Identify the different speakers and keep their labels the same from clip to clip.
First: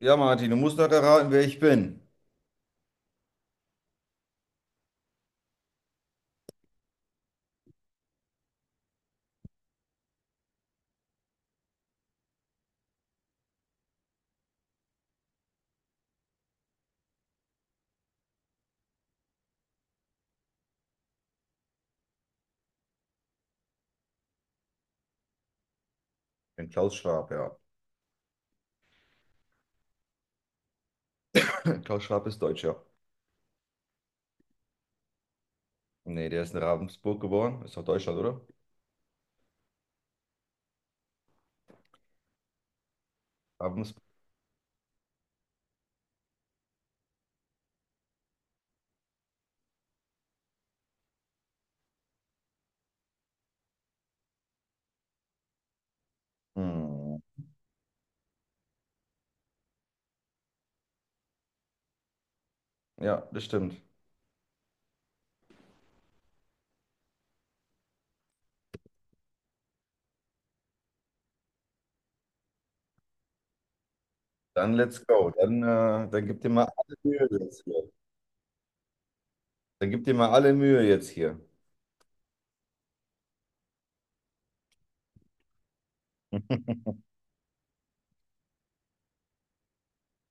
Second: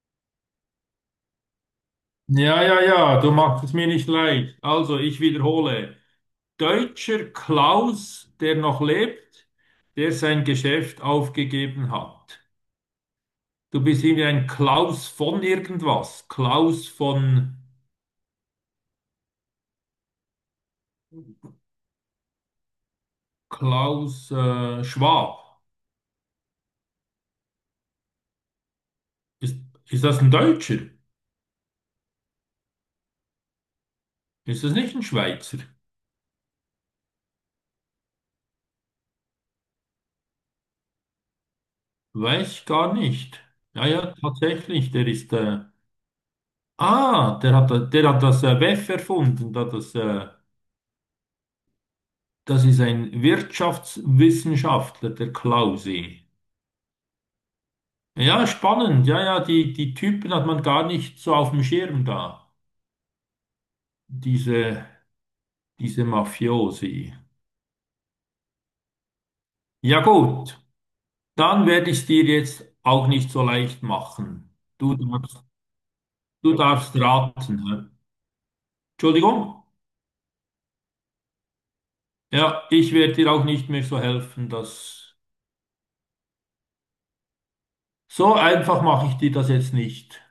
Speaker 1: Ja, Martin, du musst doch erraten, wer ich bin.
Speaker 2: Ja, ja, ja, du machst es mir nicht leicht. Also, ich wiederhole. Deutscher Klaus, der noch lebt, der sein Geschäft aufgegeben hat. Du bist irgendwie ein Klaus von irgendwas. Klaus von Klaus Schwab.
Speaker 1: Ich bin Klaus Schwab, ja.
Speaker 2: Ist, ist das ein Deutscher?
Speaker 1: Klaus Schwab ist Deutscher. Ja.
Speaker 2: Ist das nicht ein Schweizer?
Speaker 1: Nee, der ist in Ravensburg geboren. Ist doch Deutschland, oder?
Speaker 2: Weiß ich gar nicht. Ja,
Speaker 1: Ravensburg.
Speaker 2: ja, tatsächlich, der ist... der hat das WEF erfunden, da das. Ist ein Wirtschaftswissenschaftler, der Klause.
Speaker 1: Hm.
Speaker 2: Ja, spannend. Ja, ja, die Typen hat man gar nicht so auf dem Schirm da.
Speaker 1: Ja, das stimmt.
Speaker 2: Diese, diese Mafiosi. Ja, gut. Dann werde ich es dir jetzt auch nicht so leicht machen.
Speaker 1: Dann let's go. Dann, dann gib dir
Speaker 2: Du
Speaker 1: mal
Speaker 2: darfst
Speaker 1: alle Mühe
Speaker 2: raten.
Speaker 1: jetzt hier.
Speaker 2: Hä? Entschuldigung?
Speaker 1: Dann gib dir mal alle Mühe jetzt hier.
Speaker 2: Ja, ich werde dir auch nicht mehr so helfen. Das, so einfach mache ich dir das jetzt nicht.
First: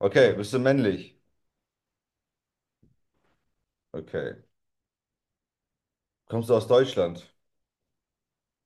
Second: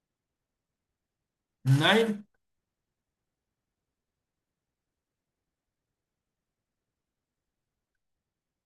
Speaker 1: Okay, bist du männlich?
Speaker 2: Nein,
Speaker 1: Okay. Kommst du aus Deutschland?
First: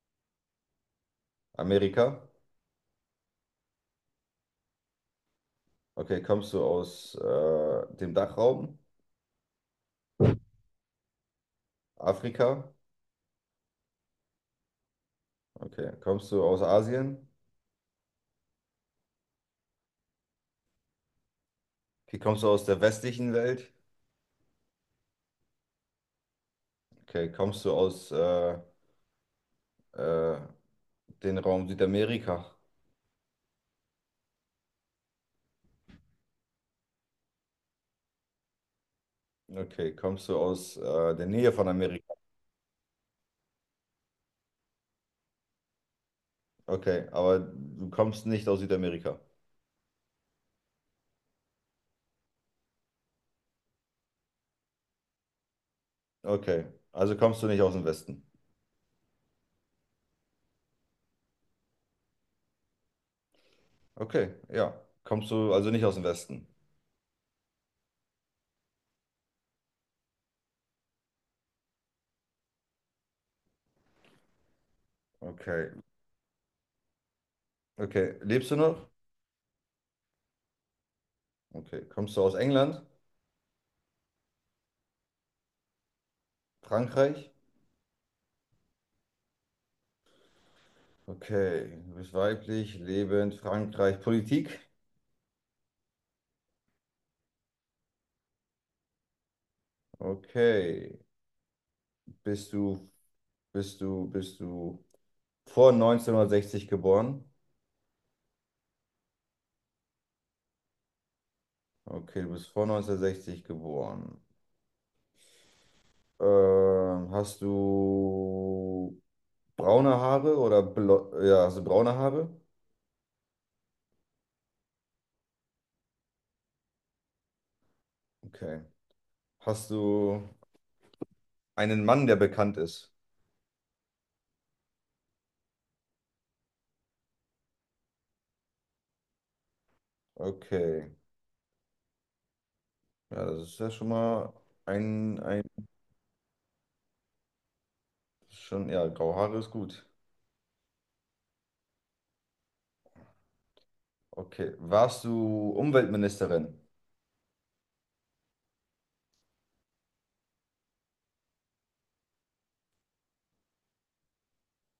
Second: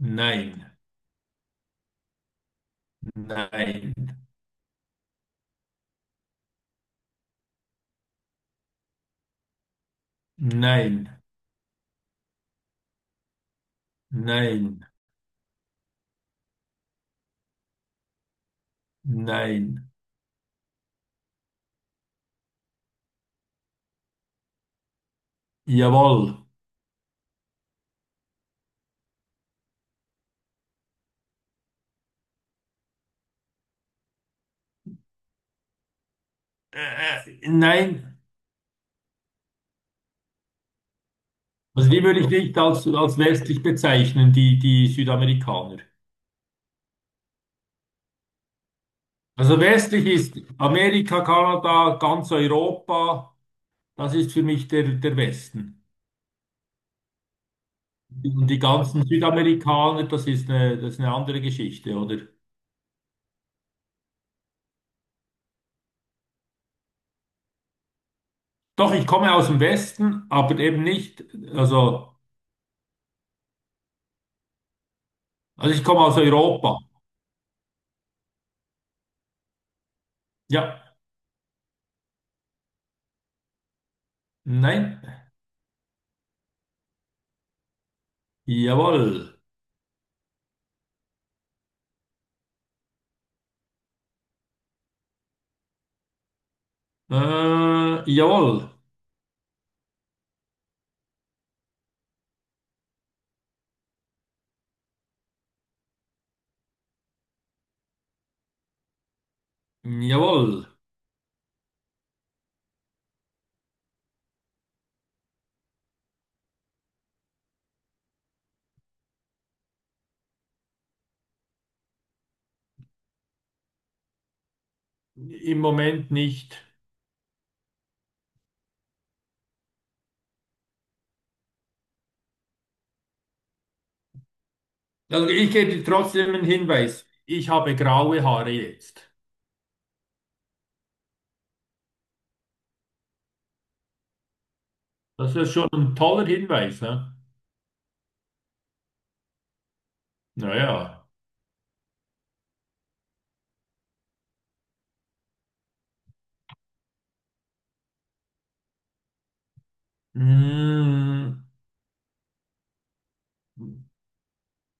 Speaker 2: nein,
Speaker 1: Amerika?
Speaker 2: nein,
Speaker 1: Okay, kommst du aus dem Dachraum?
Speaker 2: nein,
Speaker 1: Afrika?
Speaker 2: nein.
Speaker 1: Okay. Kommst du aus Asien?
Speaker 2: Nein.
Speaker 1: Okay, kommst du aus der westlichen Welt?
Speaker 2: Jawohl.
Speaker 1: Okay, kommst du aus äh, den Raum Südamerika?
Speaker 2: Nein.
Speaker 1: Okay, kommst du aus der Nähe von
Speaker 2: Also die
Speaker 1: Amerika?
Speaker 2: würde ich nicht als westlich bezeichnen, die Südamerikaner.
Speaker 1: Okay, aber du kommst nicht aus Südamerika.
Speaker 2: Also westlich ist Amerika, Kanada, ganz Europa, das ist für mich der Westen.
Speaker 1: Okay, also kommst du nicht aus dem Westen.
Speaker 2: Und die ganzen Südamerikaner, das ist das ist eine andere Geschichte, oder?
Speaker 1: Okay, ja. Kommst du also nicht aus dem Westen?
Speaker 2: Doch, ich komme aus dem Westen, aber eben nicht, also,
Speaker 1: Okay,
Speaker 2: also ich komme aus Europa.
Speaker 1: okay. Lebst du noch?
Speaker 2: Ja,
Speaker 1: Okay, kommst du aus England?
Speaker 2: nein,
Speaker 1: Frankreich?
Speaker 2: jawohl,
Speaker 1: Okay, du bist weiblich, lebend, Frankreich, Politik?
Speaker 2: jawohl,
Speaker 1: Okay, bist du, bist du vor neunzehnhundertsechzig geboren?
Speaker 2: jawohl.
Speaker 1: Okay, du bist vor 1960 geboren. Hast du braune Haare oder blo ja, hast du braune Haare?
Speaker 2: Im Moment nicht.
Speaker 1: Okay. Hast du einen Mann, der bekannt ist?
Speaker 2: Also ich gebe dir trotzdem einen Hinweis. Ich habe graue Haare jetzt.
Speaker 1: Okay. Ja, das ist ja schon mal ein,
Speaker 2: Das
Speaker 1: ein
Speaker 2: ist schon ein toller Hinweis, ne?
Speaker 1: schon, ja, graue Haare ist gut.
Speaker 2: Naja.
Speaker 1: Okay. Warst du Umweltministerin?
Speaker 2: Mm,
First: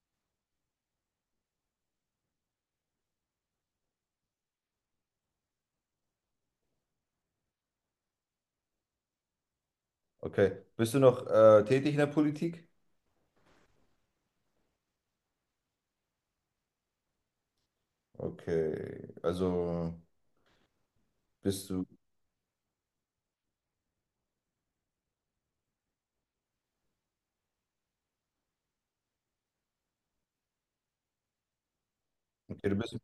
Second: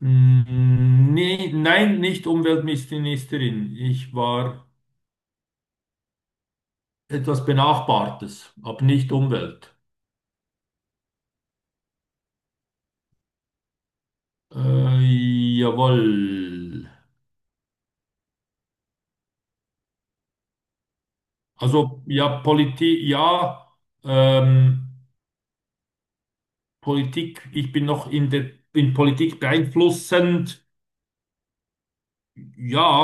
Speaker 2: nein, nicht Umweltministerin. Ich war etwas Benachbartes, aber nicht Umwelt.
Speaker 1: Okay. Bist du noch tätig in der Politik?
Speaker 2: Äh, jawohl.
Speaker 1: Okay. Also bist du,
Speaker 2: Also ja, ähm, Politik, ich bin noch in Politik beeinflussend.
Speaker 1: okay, du
Speaker 2: Ja,
Speaker 1: bist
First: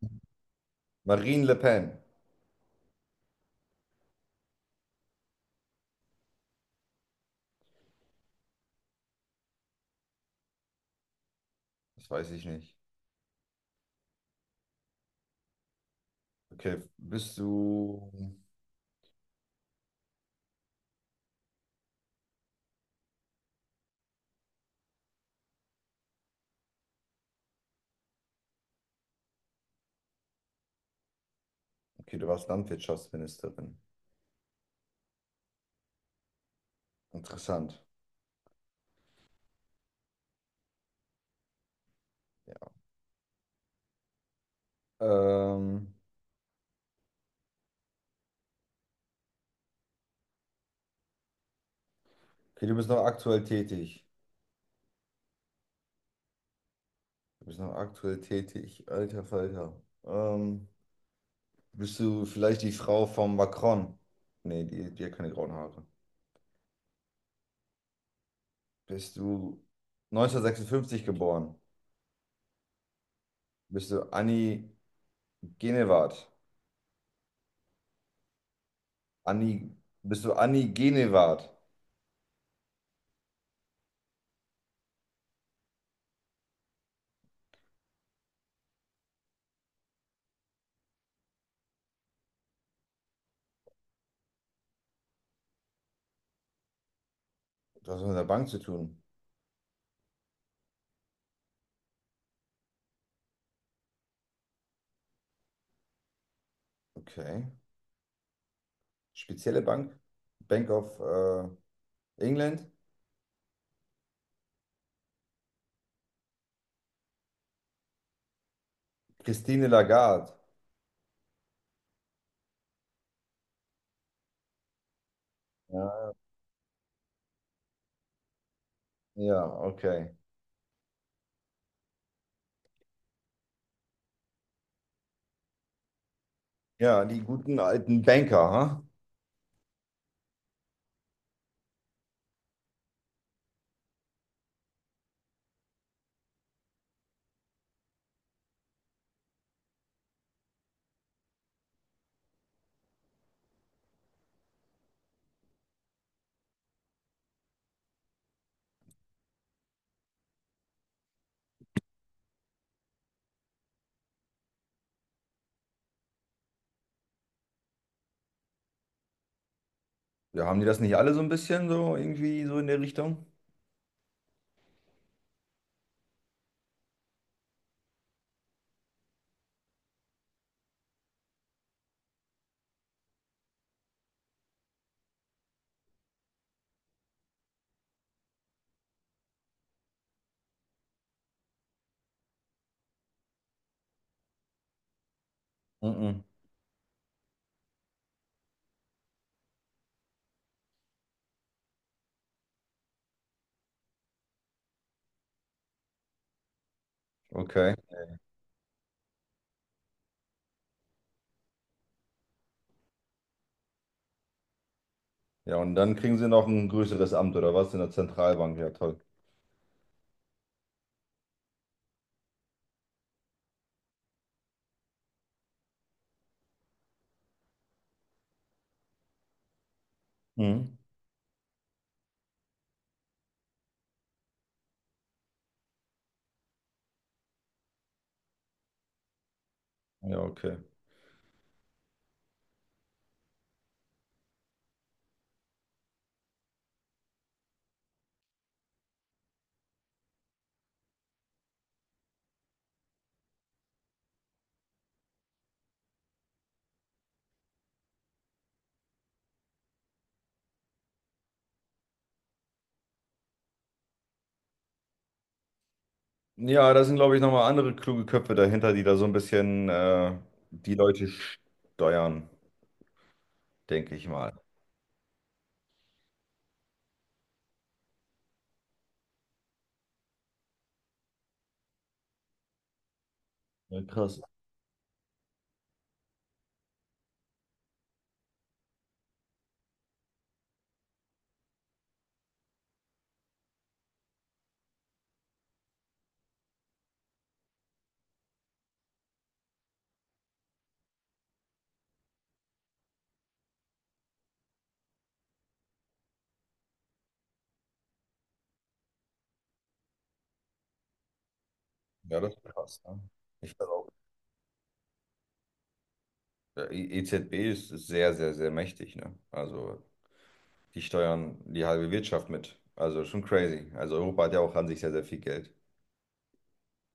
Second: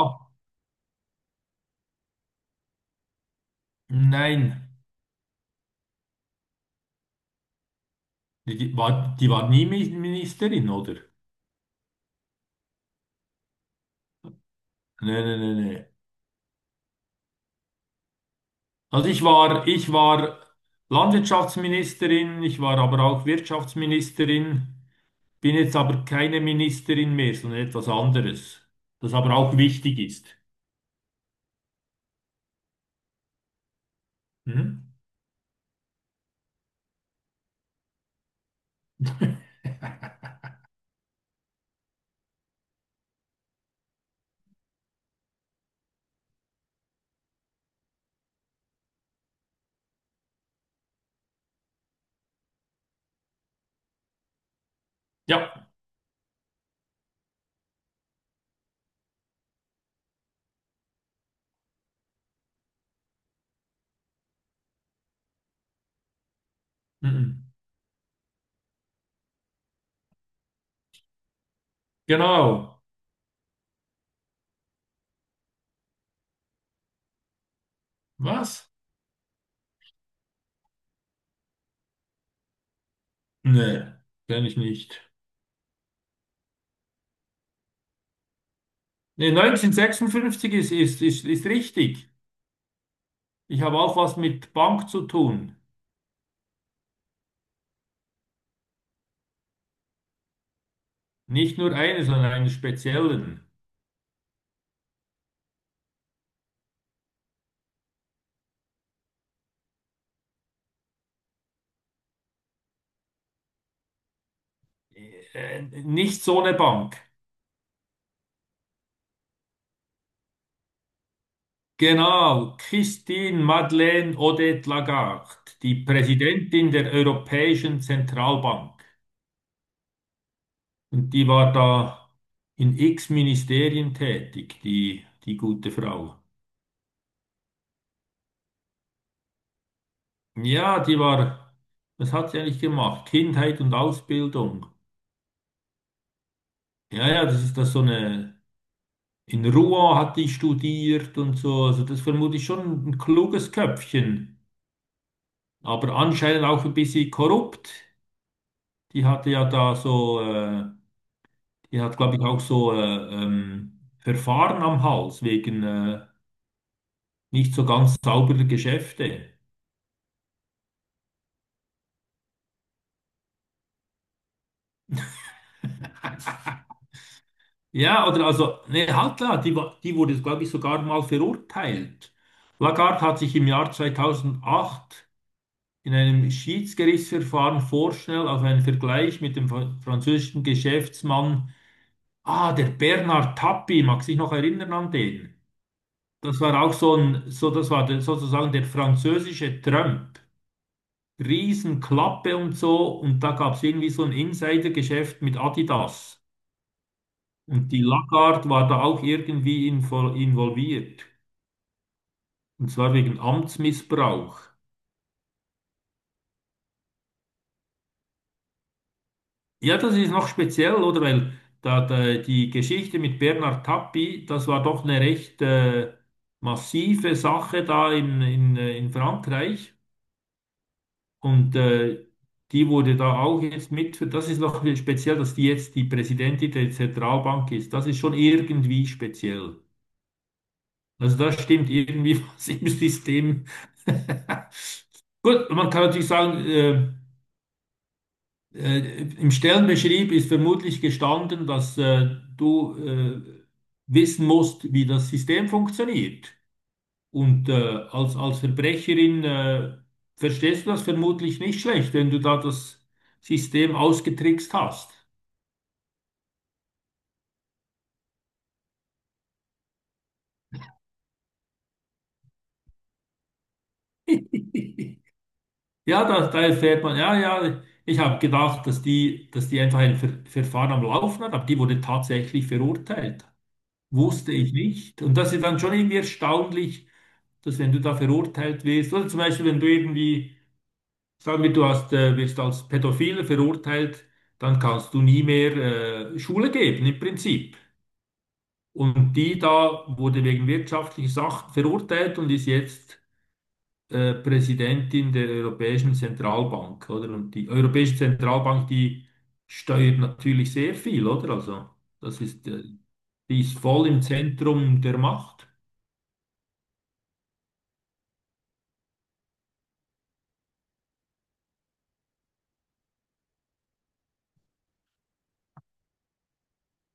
Speaker 1: Marine Le Pen.
Speaker 2: nein. Die war nie Ministerin, oder?
Speaker 1: Das weiß ich nicht.
Speaker 2: Nee, nee, nee, nee.
Speaker 1: Okay, bist du.
Speaker 2: Ich war Landwirtschaftsministerin, ich war aber auch Wirtschaftsministerin, bin jetzt aber keine Ministerin mehr, sondern etwas anderes, das aber auch wichtig ist.
Speaker 1: Okay, du warst Landwirtschaftsministerin.
Speaker 2: Hm?
Speaker 1: Interessant. Ja. Ähm, okay, du bist noch aktuell tätig.
Speaker 2: Ja,
Speaker 1: Du bist noch aktuell tätig. Alter Falter. Ähm, bist du vielleicht die Frau von Macron? Nee, die hat keine grauen Haare.
Speaker 2: mhm.
Speaker 1: Bist du 1956 geboren?
Speaker 2: Genau.
Speaker 1: Bist du Annie Genevard?
Speaker 2: Was?
Speaker 1: Annie, bist du Annie Genevard?
Speaker 2: Nee, kenne ich nicht. Nee, 1956 ist richtig. Ich habe auch was mit Bank zu tun.
Speaker 1: Du hast was mit der Bank zu tun.
Speaker 2: Nicht nur eine, sondern einen speziellen.
Speaker 1: Okay. Spezielle Bank? Bank of England?
Speaker 2: Nicht so eine Bank.
Speaker 1: Christine Lagarde.
Speaker 2: Genau, Christine Madeleine Odette Lagarde, die
Speaker 1: Ja,
Speaker 2: Präsidentin der Europäischen Zentralbank.
Speaker 1: ja, okay.
Speaker 2: Und die war da in x Ministerien tätig, die gute Frau.
Speaker 1: Ja, die guten alten Banker, ha?
Speaker 2: Ja, die war, was hat sie eigentlich gemacht? Kindheit und Ausbildung. Ja, ja, das ist das so eine, in Rouen hat die studiert und so. Also das vermute ich schon ein kluges Köpfchen, aber anscheinend auch ein bisschen korrupt. Die hatte ja da so, die hat, glaube ich, auch so Verfahren am Hals wegen nicht so ganz sauberer Geschäfte.
Speaker 1: Ja, haben die das nicht alle so ein bisschen so irgendwie so in der Richtung?
Speaker 2: Ja, oder also, nee, halt klar, die wurde, glaube ich, sogar mal verurteilt. Lagarde hat sich im Jahr 2008 in einem Schiedsgerichtsverfahren vorschnell auf einen Vergleich mit dem französischen Geschäftsmann, ah, der Bernard Tapie, mag sich noch erinnern an den?
Speaker 1: Mhm.
Speaker 2: Das war auch so ein, so, das war der, sozusagen der französische Trump. Riesenklappe und so. Und da gab es irgendwie so ein Insidergeschäft mit Adidas. Und
Speaker 1: Okay.
Speaker 2: die Lagarde war da auch irgendwie involviert. Und zwar wegen Amtsmissbrauch.
Speaker 1: Ja, und dann kriegen sie noch ein größeres Amt oder was in der Zentralbank. Ja, toll.
Speaker 2: Ja, das ist noch speziell, oder? Weil die Geschichte mit Bernhard Tapie, das war doch eine recht massive Sache da in Frankreich.
Speaker 1: Mhm.
Speaker 2: Und die wurde da auch jetzt mit, das ist noch speziell, dass die jetzt die Präsidentin der Zentralbank ist. Das ist schon irgendwie speziell.
Speaker 1: Ja, okay.
Speaker 2: Also da stimmt irgendwie was im System. Gut, man kann natürlich sagen, im Stellenbeschrieb ist vermutlich gestanden, dass du wissen musst, wie das System funktioniert. Und als Verbrecherin verstehst du das vermutlich nicht schlecht, wenn du da das System ausgetrickst hast.
Speaker 1: Ja, da sind, glaube ich, nochmal andere kluge Köpfe dahinter, die da so ein bisschen die Leute steuern, denke ich mal.
Speaker 2: Ja, da erfährt man, ja, ja, ich habe gedacht, dass die einfach ein Verfahren am Laufen hat, aber die wurde tatsächlich verurteilt.
Speaker 1: Ja, krass.
Speaker 2: Wusste ich nicht. Und das ist dann schon irgendwie erstaunlich, dass wenn du da verurteilt wirst, oder zum Beispiel, wenn du irgendwie, sagen wir, du hast, wirst als Pädophile verurteilt, dann kannst du nie mehr Schule geben, im Prinzip. Und die da wurde wegen wirtschaftlicher Sachen verurteilt und ist jetzt Präsidentin der Europäischen Zentralbank, oder? Und die Europäische Zentralbank, die steuert natürlich sehr viel, oder? Also,
Speaker 1: Ja,
Speaker 2: das
Speaker 1: das ist
Speaker 2: ist,
Speaker 1: krass. Ne?
Speaker 2: die
Speaker 1: Ich
Speaker 2: ist
Speaker 1: glaube, auch,
Speaker 2: voll im Zentrum der Macht.
Speaker 1: der EZB ist, ist sehr, sehr, sehr mächtig. Ne? Also die steuern die halbe Wirtschaft mit. Also schon crazy. Also Europa hat ja auch an sich sehr, sehr viel Geld.